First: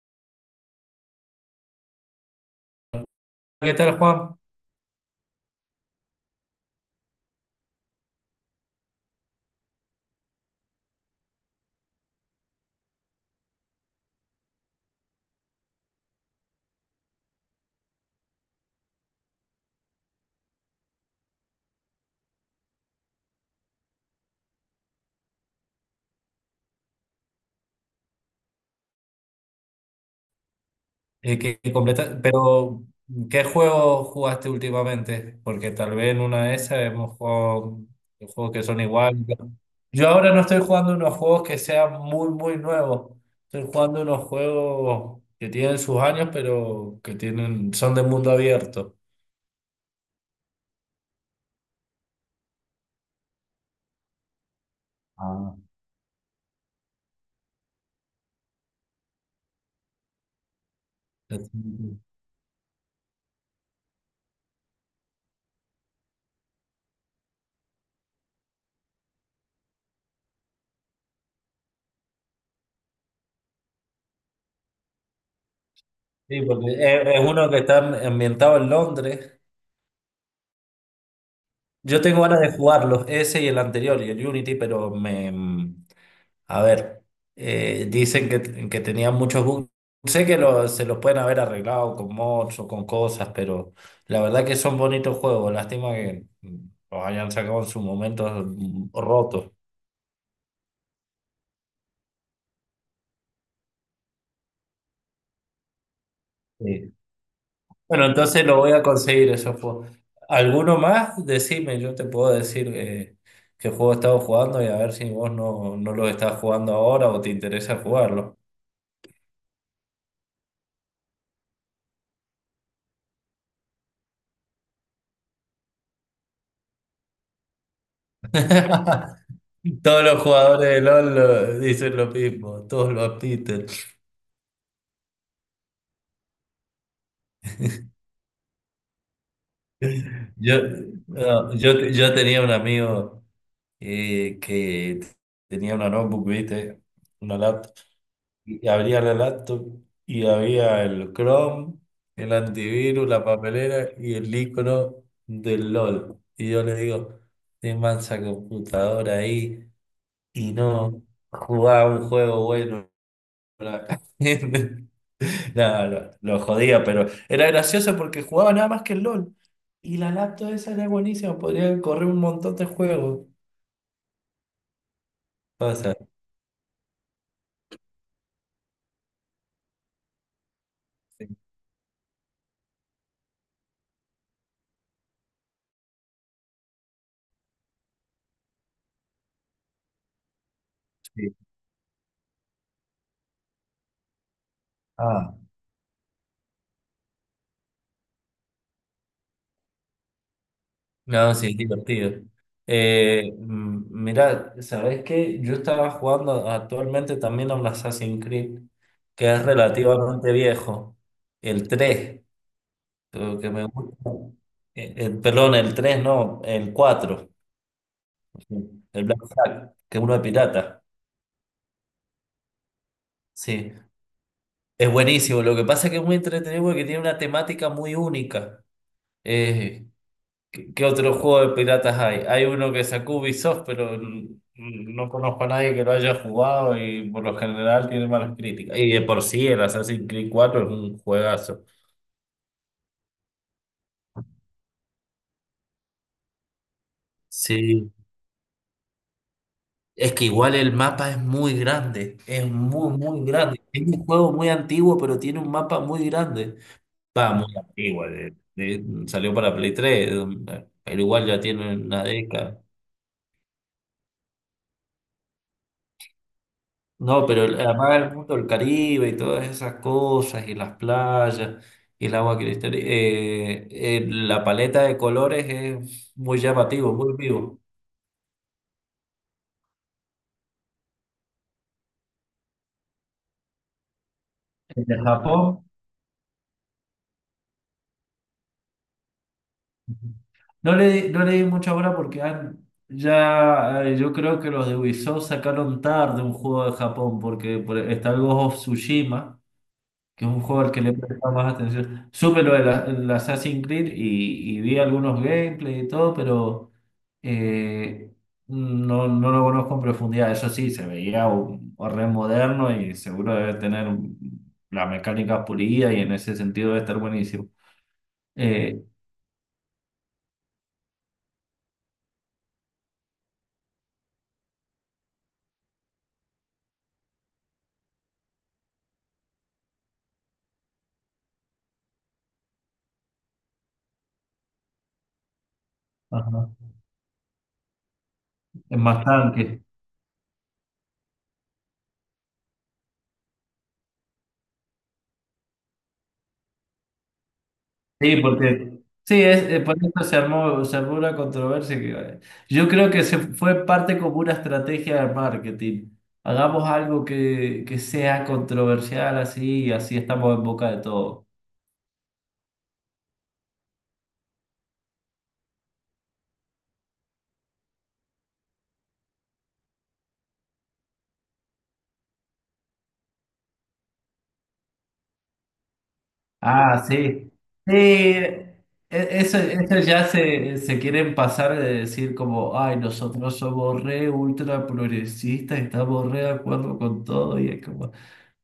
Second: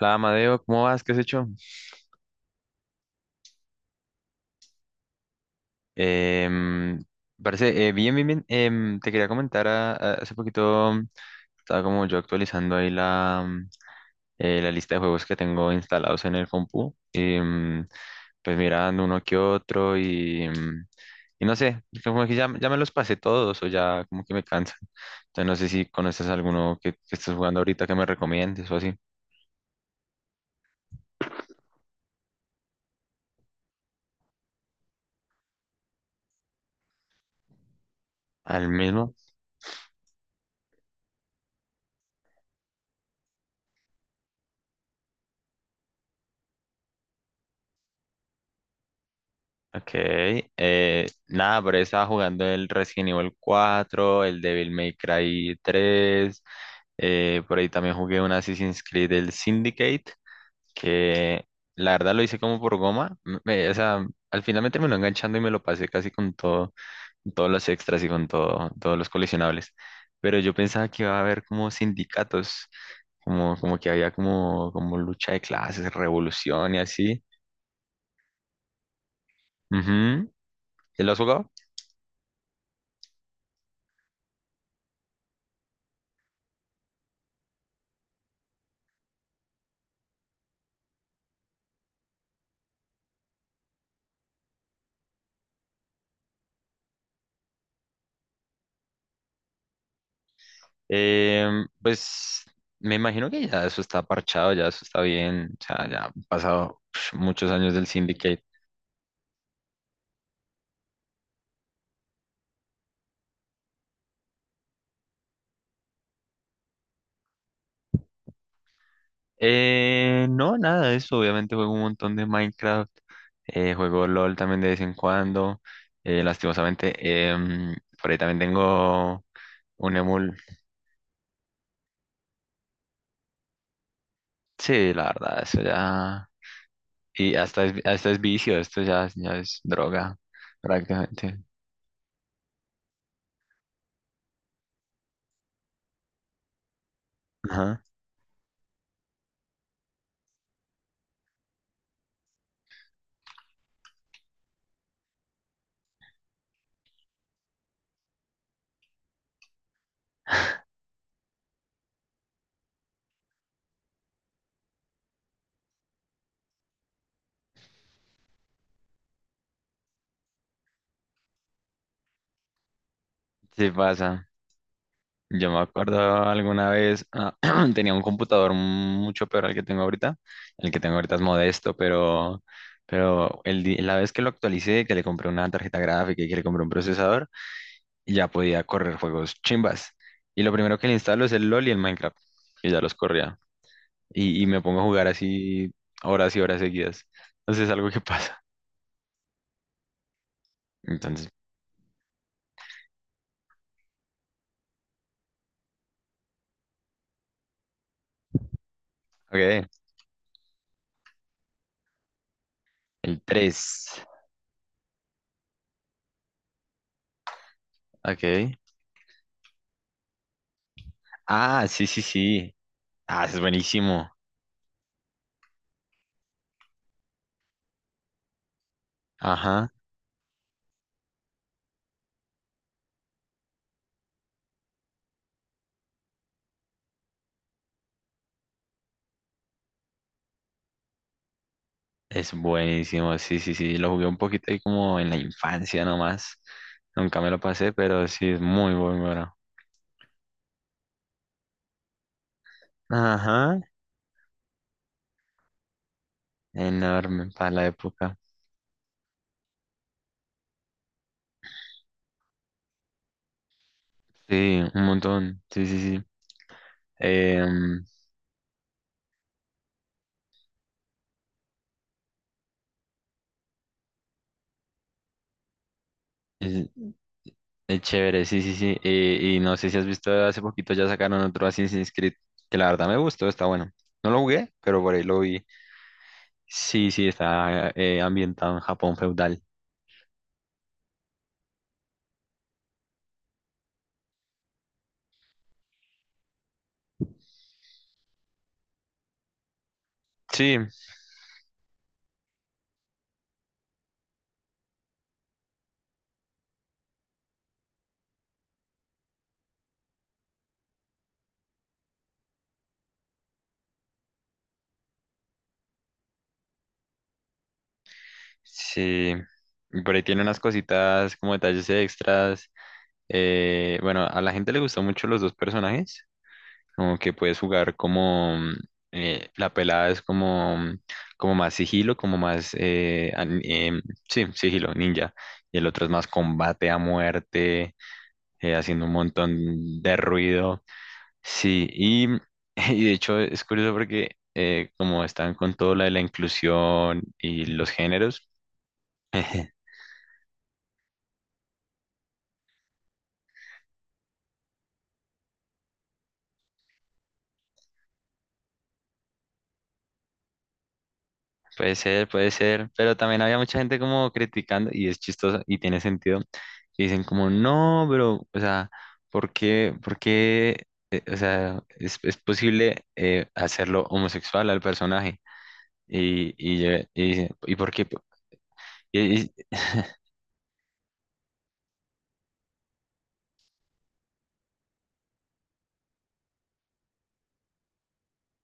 Hola, Amadeo, ¿cómo vas? ¿Qué has hecho? ¿Qué tal, Juan? Em, parece, bien, bien, bien. Te quería comentar, hace poquito, estaba como yo actualizando ahí la lista de juegos que tengo instalados en el compu. Y, pues mirando uno que otro y no sé, como que ya, ya me los pasé todos o ya como que me cansan. Entonces no sé si conoces alguno que estés jugando ahorita que me recomiendes o así. Pero, ¿qué juego jugaste últimamente? Porque tal vez en una de esas hemos jugado juegos que ¿Al son mismo? iguales. Yo ahora no estoy jugando unos juegos que sean muy, muy nuevos. Estoy jugando unos juegos que tienen sus años, pero son de mundo abierto. Ok, nada, pero estaba jugando el Resident Evil 4, el Devil May Ah, Cry 3, por ahí también jugué un Assassin's Creed, el Syndicate, que la verdad lo hice como por goma, o sea, al final me terminó enganchando y me lo pasé casi con todo, con todos los extras y con todo, todos los coleccionables, pero yo pensaba que iba a haber como sindicatos, como que había como lucha de clases, sí, porque revolución y es así. uno que está ambientado en Londres. Ujú. ¿Te lo has jugado? Yo tengo ganas de jugarlos, ese y el anterior, y el Unity, a ver, dicen que tenían muchos bugs. Sé que se los pueden haber arreglado con mods o con cosas, pero la verdad que son bonitos juegos. Lástima que los hayan sacado en su momento, rotos. Pues me imagino que ya eso está parchado, ya eso está bien, o sea, ya han pasado Sí. Muchos años del Bueno, Syndicate. entonces lo voy a conseguir esos juegos. ¿Alguno más? Decime, yo te puedo decir qué juego he estado jugando y a ver si vos no los estás jugando ahora o te interesa jugarlo. No, nada de eso, obviamente juego un montón de Minecraft, juego LOL también de vez en cuando, lastimosamente, em, por ahí también tengo un Todos los emul, jugadores de LOL dicen lo mismo, todos lo admiten. sí, la verdad, eso ya, y hasta es vicio, esto ya, ya es droga, Yo, prácticamente. no, yo tenía un amigo que tenía una notebook, ¿viste? Una laptop. Ajá, Y abría la laptop y había el Chrome, el antivirus, la papelera y el icono del LOL. Y yo le digo, de mansa computadora ahí y no jugaba un juego bueno. No, lo jodía, pero era gracioso porque jugaba nada más que el LOL. Y la laptop esa era buenísima, podría correr un montón de juegos. sí pasa. Yo me O sea, acuerdo alguna vez, tenía un computador mucho peor al que tengo ahorita. El que tengo ahorita es sí, modesto, pero la vez que lo actualicé, que le compré una tarjeta gráfica y que le compré un procesador, ya podía correr juegos chimbas. Y lo primero que le instalo es sí. el LOL y el Minecraft, que ya los corría. Y me pongo a jugar Ah, así horas y horas seguidas. Entonces es algo que pasa. Entonces, no, sí, es divertido. Mirá, ¿sabés qué? Yo estaba jugando actualmente también a un Assassin's Creed, que es ok, relativamente viejo, el 3 el lo que me 3. gusta. Perdón, el 3 no, el cuatro, Ok. el Black Flag, que es uno de pirata. Ah, sí, sí, sí. Ah, ese es Sí. buenísimo. Es buenísimo. Lo que pasa es que es muy entretenido porque tiene una temática muy única. Ajá. Eh, ¿qué otro juego de piratas hay? Hay uno que sacó Ubisoft, pero no conozco a nadie que lo haya jugado y por lo general tiene malas críticas. Y de por sí, el Assassin's Creed cuatro es un juegazo. Es buenísimo, sí, sí, sí. Lo jugué un poquito ahí como en la infancia nomás. Nunca me lo pasé, Sí, pero sí es muy muy bueno. es que igual el mapa es muy grande, es muy, muy Ajá, grande. Es un juego muy antiguo, pero tiene un mapa muy grande. enorme Va, muy para la antiguo, época. Salió para Play 3, pero igual ya tiene una década. Sí, un montón. Sí, sí, sí. No, pero Em, además el mundo del Caribe y todas esas cosas, y las playas, y el agua cristal, la paleta de colores es muy es, llamativo, muy vivo. es chévere, sí, sí, sí. Y no sé si has visto hace poquito ya sacaron otro Assassin's Creed, que la verdad me gustó, está bueno. No lo jugué, pero El por de ahí lo vi. Japón, Sí, sí, está ambientado en Japón feudal. No le di mucha hora porque ya, yo creo que los de Ubisoft sacaron tarde un juego de Japón, porque está el Ghost of Tsushima. Que es un Sí, juego al que le he prestado más atención. Supe lo de el Assassin's Creed y vi algunos gameplay y todo, pero eh, no, no lo conozco en profundidad. Eso sí, se veía un re moderno y seguro debe tener las mecánicas pulidas y en ese sentido debe estar buenísimo. Eh, sí, y por ahí tiene unas cositas como detalles extras. Bueno, a la gente le gustan mucho los dos personajes, como que puedes jugar como la pelada es como más sigilo, como más, sí, sigilo, ninja, y el otro es más ajá. combate a muerte, Es haciendo un más tanque. montón de ruido. Sí, y de hecho es curioso porque como están con todo lo de la inclusión y los Sí, géneros. porque sí, por eso se armó una controversia que yo creo que se fue parte como una estrategia de marketing. Hagamos algo que sea controversial así y así estamos en boca de todo. Puede ser, pero también había mucha gente como criticando, y es chistoso y tiene sentido, que dicen como, no, pero, o sea, por qué, o sea, es posible hacerlo homosexual al personaje? Y, y, yo- Ah, y, dice, sí. ¿y por Sí, qué? Y, y- eso ya se quieren pasar de decir como, ay, nosotros somos re ultra progresistas, estamos re de acuerdo con todo y es como,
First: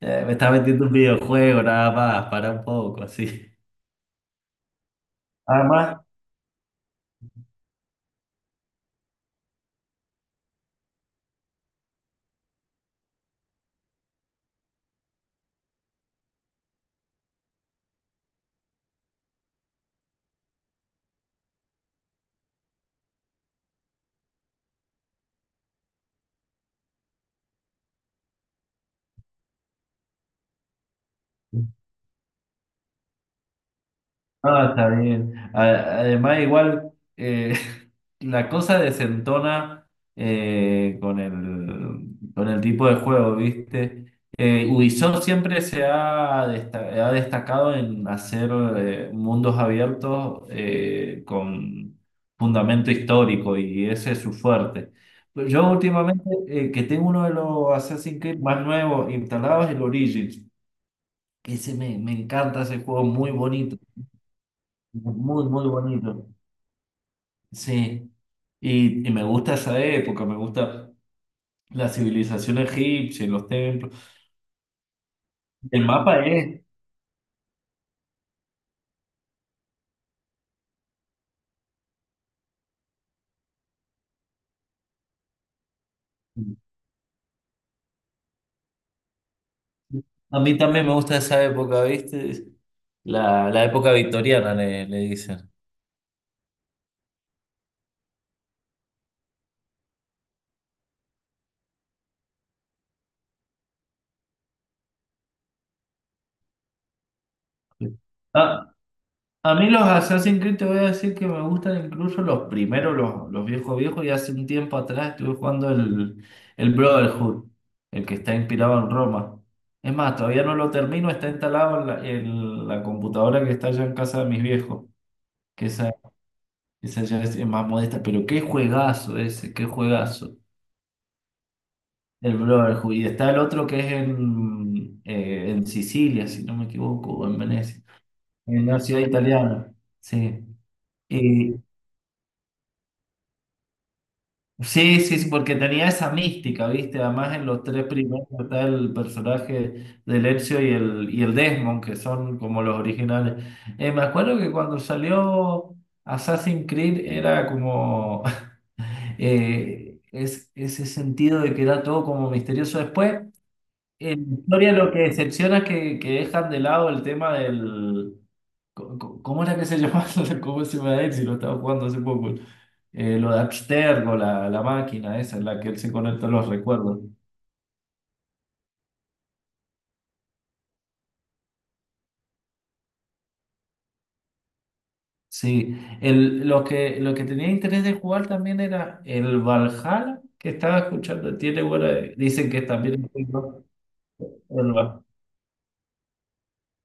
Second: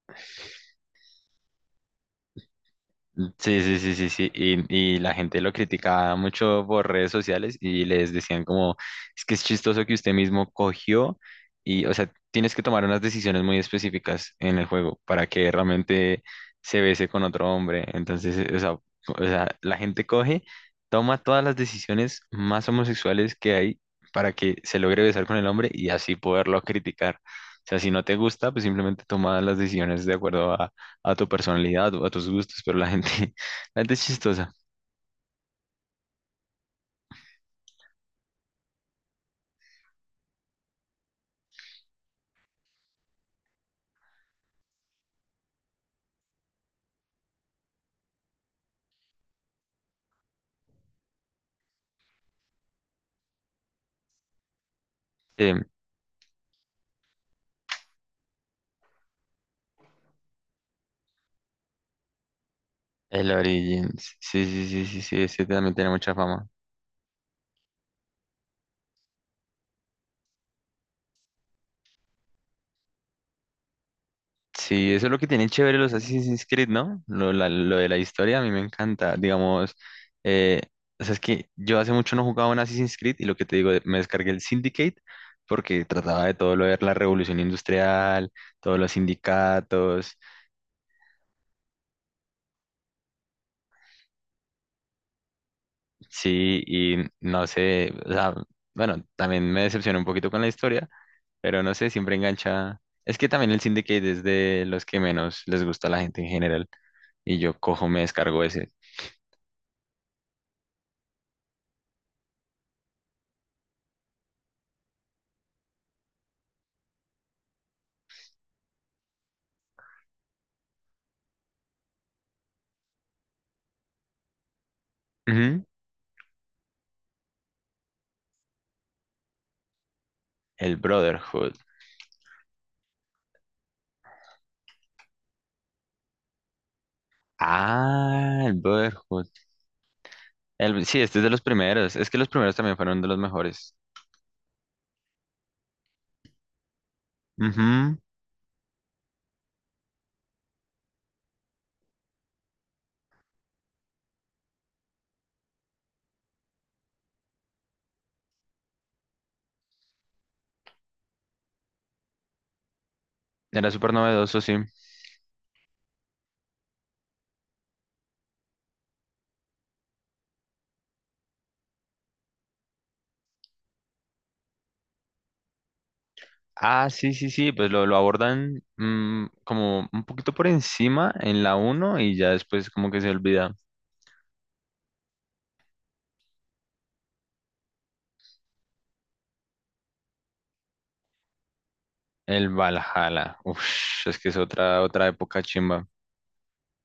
Me está vendiendo un videojuego nada más, para un poco, así." Sí, sí, sí, sí, sí. Y la gente lo Además, criticaba mucho por redes sociales y les decían como, es que es chistoso que usted mismo cogió y, o sea, tienes que tomar unas decisiones muy específicas en el juego para que realmente se bese con otro hombre. Entonces, o sea, la gente coge, toma todas las decisiones más homosexuales que hay para que se logre besar con el hombre y así poderlo criticar. O sea, si no te gusta, pues simplemente toma las decisiones de acuerdo a tu personalidad o a tus gustos, pero la gente, la gente es chistosa. No, está bien. Además, igual, eh, la cosa desentona con el tipo de juego, ¿viste? Ubisoft siempre ha destacado en hacer mundos abiertos con fundamento histórico y ese es su fuerte. Eh, Yo últimamente, que tengo uno de los Assassin's Creed más nuevos instalados, el Origins, que ese me encanta ese juego, el muy bonito. Origins, sí, sí, sí, sí, sí, ese Muy, muy también tiene mucha bonito. fama. Sí. Y me gusta esa época, me gusta la civilización egipcia, y los templos. Sí, eso es lo que tienen chévere El los mapa Assassin's es. Creed, ¿no? Lo de la historia a mí me encanta, digamos, eh, o sea, es que yo hace mucho no jugaba un Assassin's Creed y lo que te digo, me descargué el Syndicate porque trataba de todo lo de la revolución industrial, todos los sindicatos, A mí también me gusta esa época, ¿viste? La época victoriana, le dicen. sí, y no sé, o sea, bueno, también me decepcionó un poquito con la historia. Pero no sé, siempre engancha. Es que también el Syndicate es de los que menos les gusta a la gente en general. Y yo cojo, me descargo ese. Ah, a mí los Assassin's Creed te voy a decir que me gustan incluso los primeros, los viejos viejos, y hace un tiempo atrás estuve jugando el Brotherhood, el que está inspirado en Roma. Es más, todavía no lo termino, está instalado en la computadora que está allá en casa de mis viejos, Ujú. que esa ya es más modesta, pero qué juegazo ese, qué juegazo, El Brotherhood. el Brotherhood. Y está el otro que es en Sicilia, si no me equivoco, o en Venecia, Ah, el en una ciudad Brotherhood. italiana. Sí. Sí, este es de los Y, primeros. Es que los primeros también fueron de los mejores. Sí, sí, sí, porque tenía esa mística, ¿viste? Además en los tres Ujú. primeros está el personaje de Ezio y el Desmond, que son como los originales. Me acuerdo que cuando salió Assassin's Creed era como ese sentido de que era todo como misterioso. Después Era súper en novedoso, sí. historia lo que decepciona es que dejan de lado el tema del... ¿Cómo era que se llamaba? ¿Cómo se llama él si lo estaba jugando hace poco? Lo de Abstergo, la máquina esa en la que él se conecta a los Ah, recuerdos. sí, sí, sí. Pues lo abordan como un poquito por encima en la uno y ya después como que se olvida. Sí, lo que tenía interés de jugar también era el Valhalla, que estaba escuchando. El Dicen que también es muy Valhalla. Uf, es que es otra, bueno. otra época chimba.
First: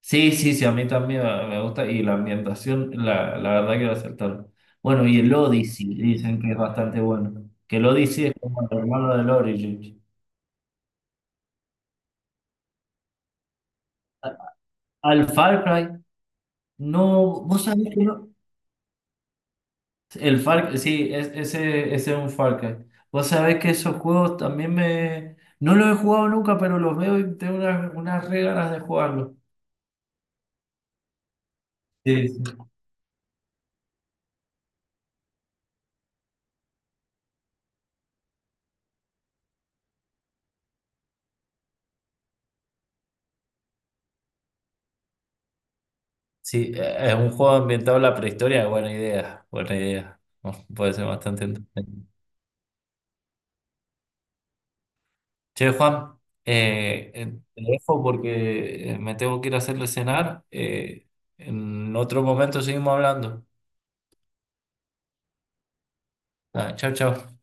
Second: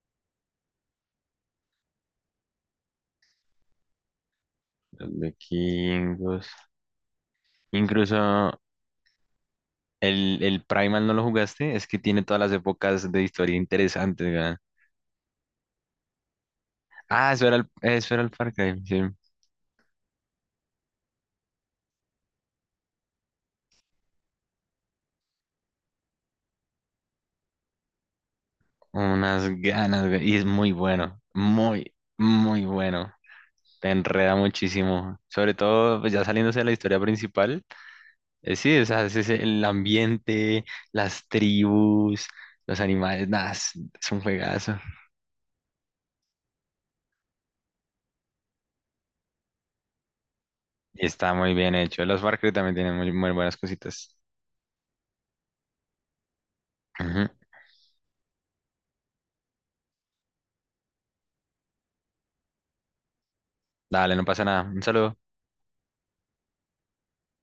Sí, sí, sí, a mí también me gusta y la ambientación, la verdad que lo acertaron. Bueno, Los y el Odyssey, dicen vikingos. que es bastante bueno. Que el Incluso Odyssey es como el hermano del Origin. el Primal no lo jugaste, es que tiene todas las épocas de historia interesantes, weón. Al Far Cry, Ah, no, eso era vos el, sabés que eso era no. el Far Cry, sí. El Far, sí, ese es un Far Cry. Vos sabés que esos juegos también me... No los he jugado nunca, pero los veo y tengo unas re ganas de jugarlos. Unas ganas, weón. Y es muy bueno, muy, Sí, muy sí. bueno. Te enreda muchísimo. Sobre todo, pues, ya saliéndose de la historia principal. Sí, o sea, el ambiente, las tribus, los animales, nada, es un juegazo. Sí, es un juego ambientado en la prehistoria, buena idea, buena idea. Puede ser Y está bastante muy bien hecho. entretenido. Los Far Cry también tienen muy, muy buenas cositas. Che, Juan, eh, eh, Ujú. te dejo porque me tengo que ir a hacerle cenar. En otro momento seguimos hablando. Dale, no pasa nada. Un saludo. Ah, chao, chao.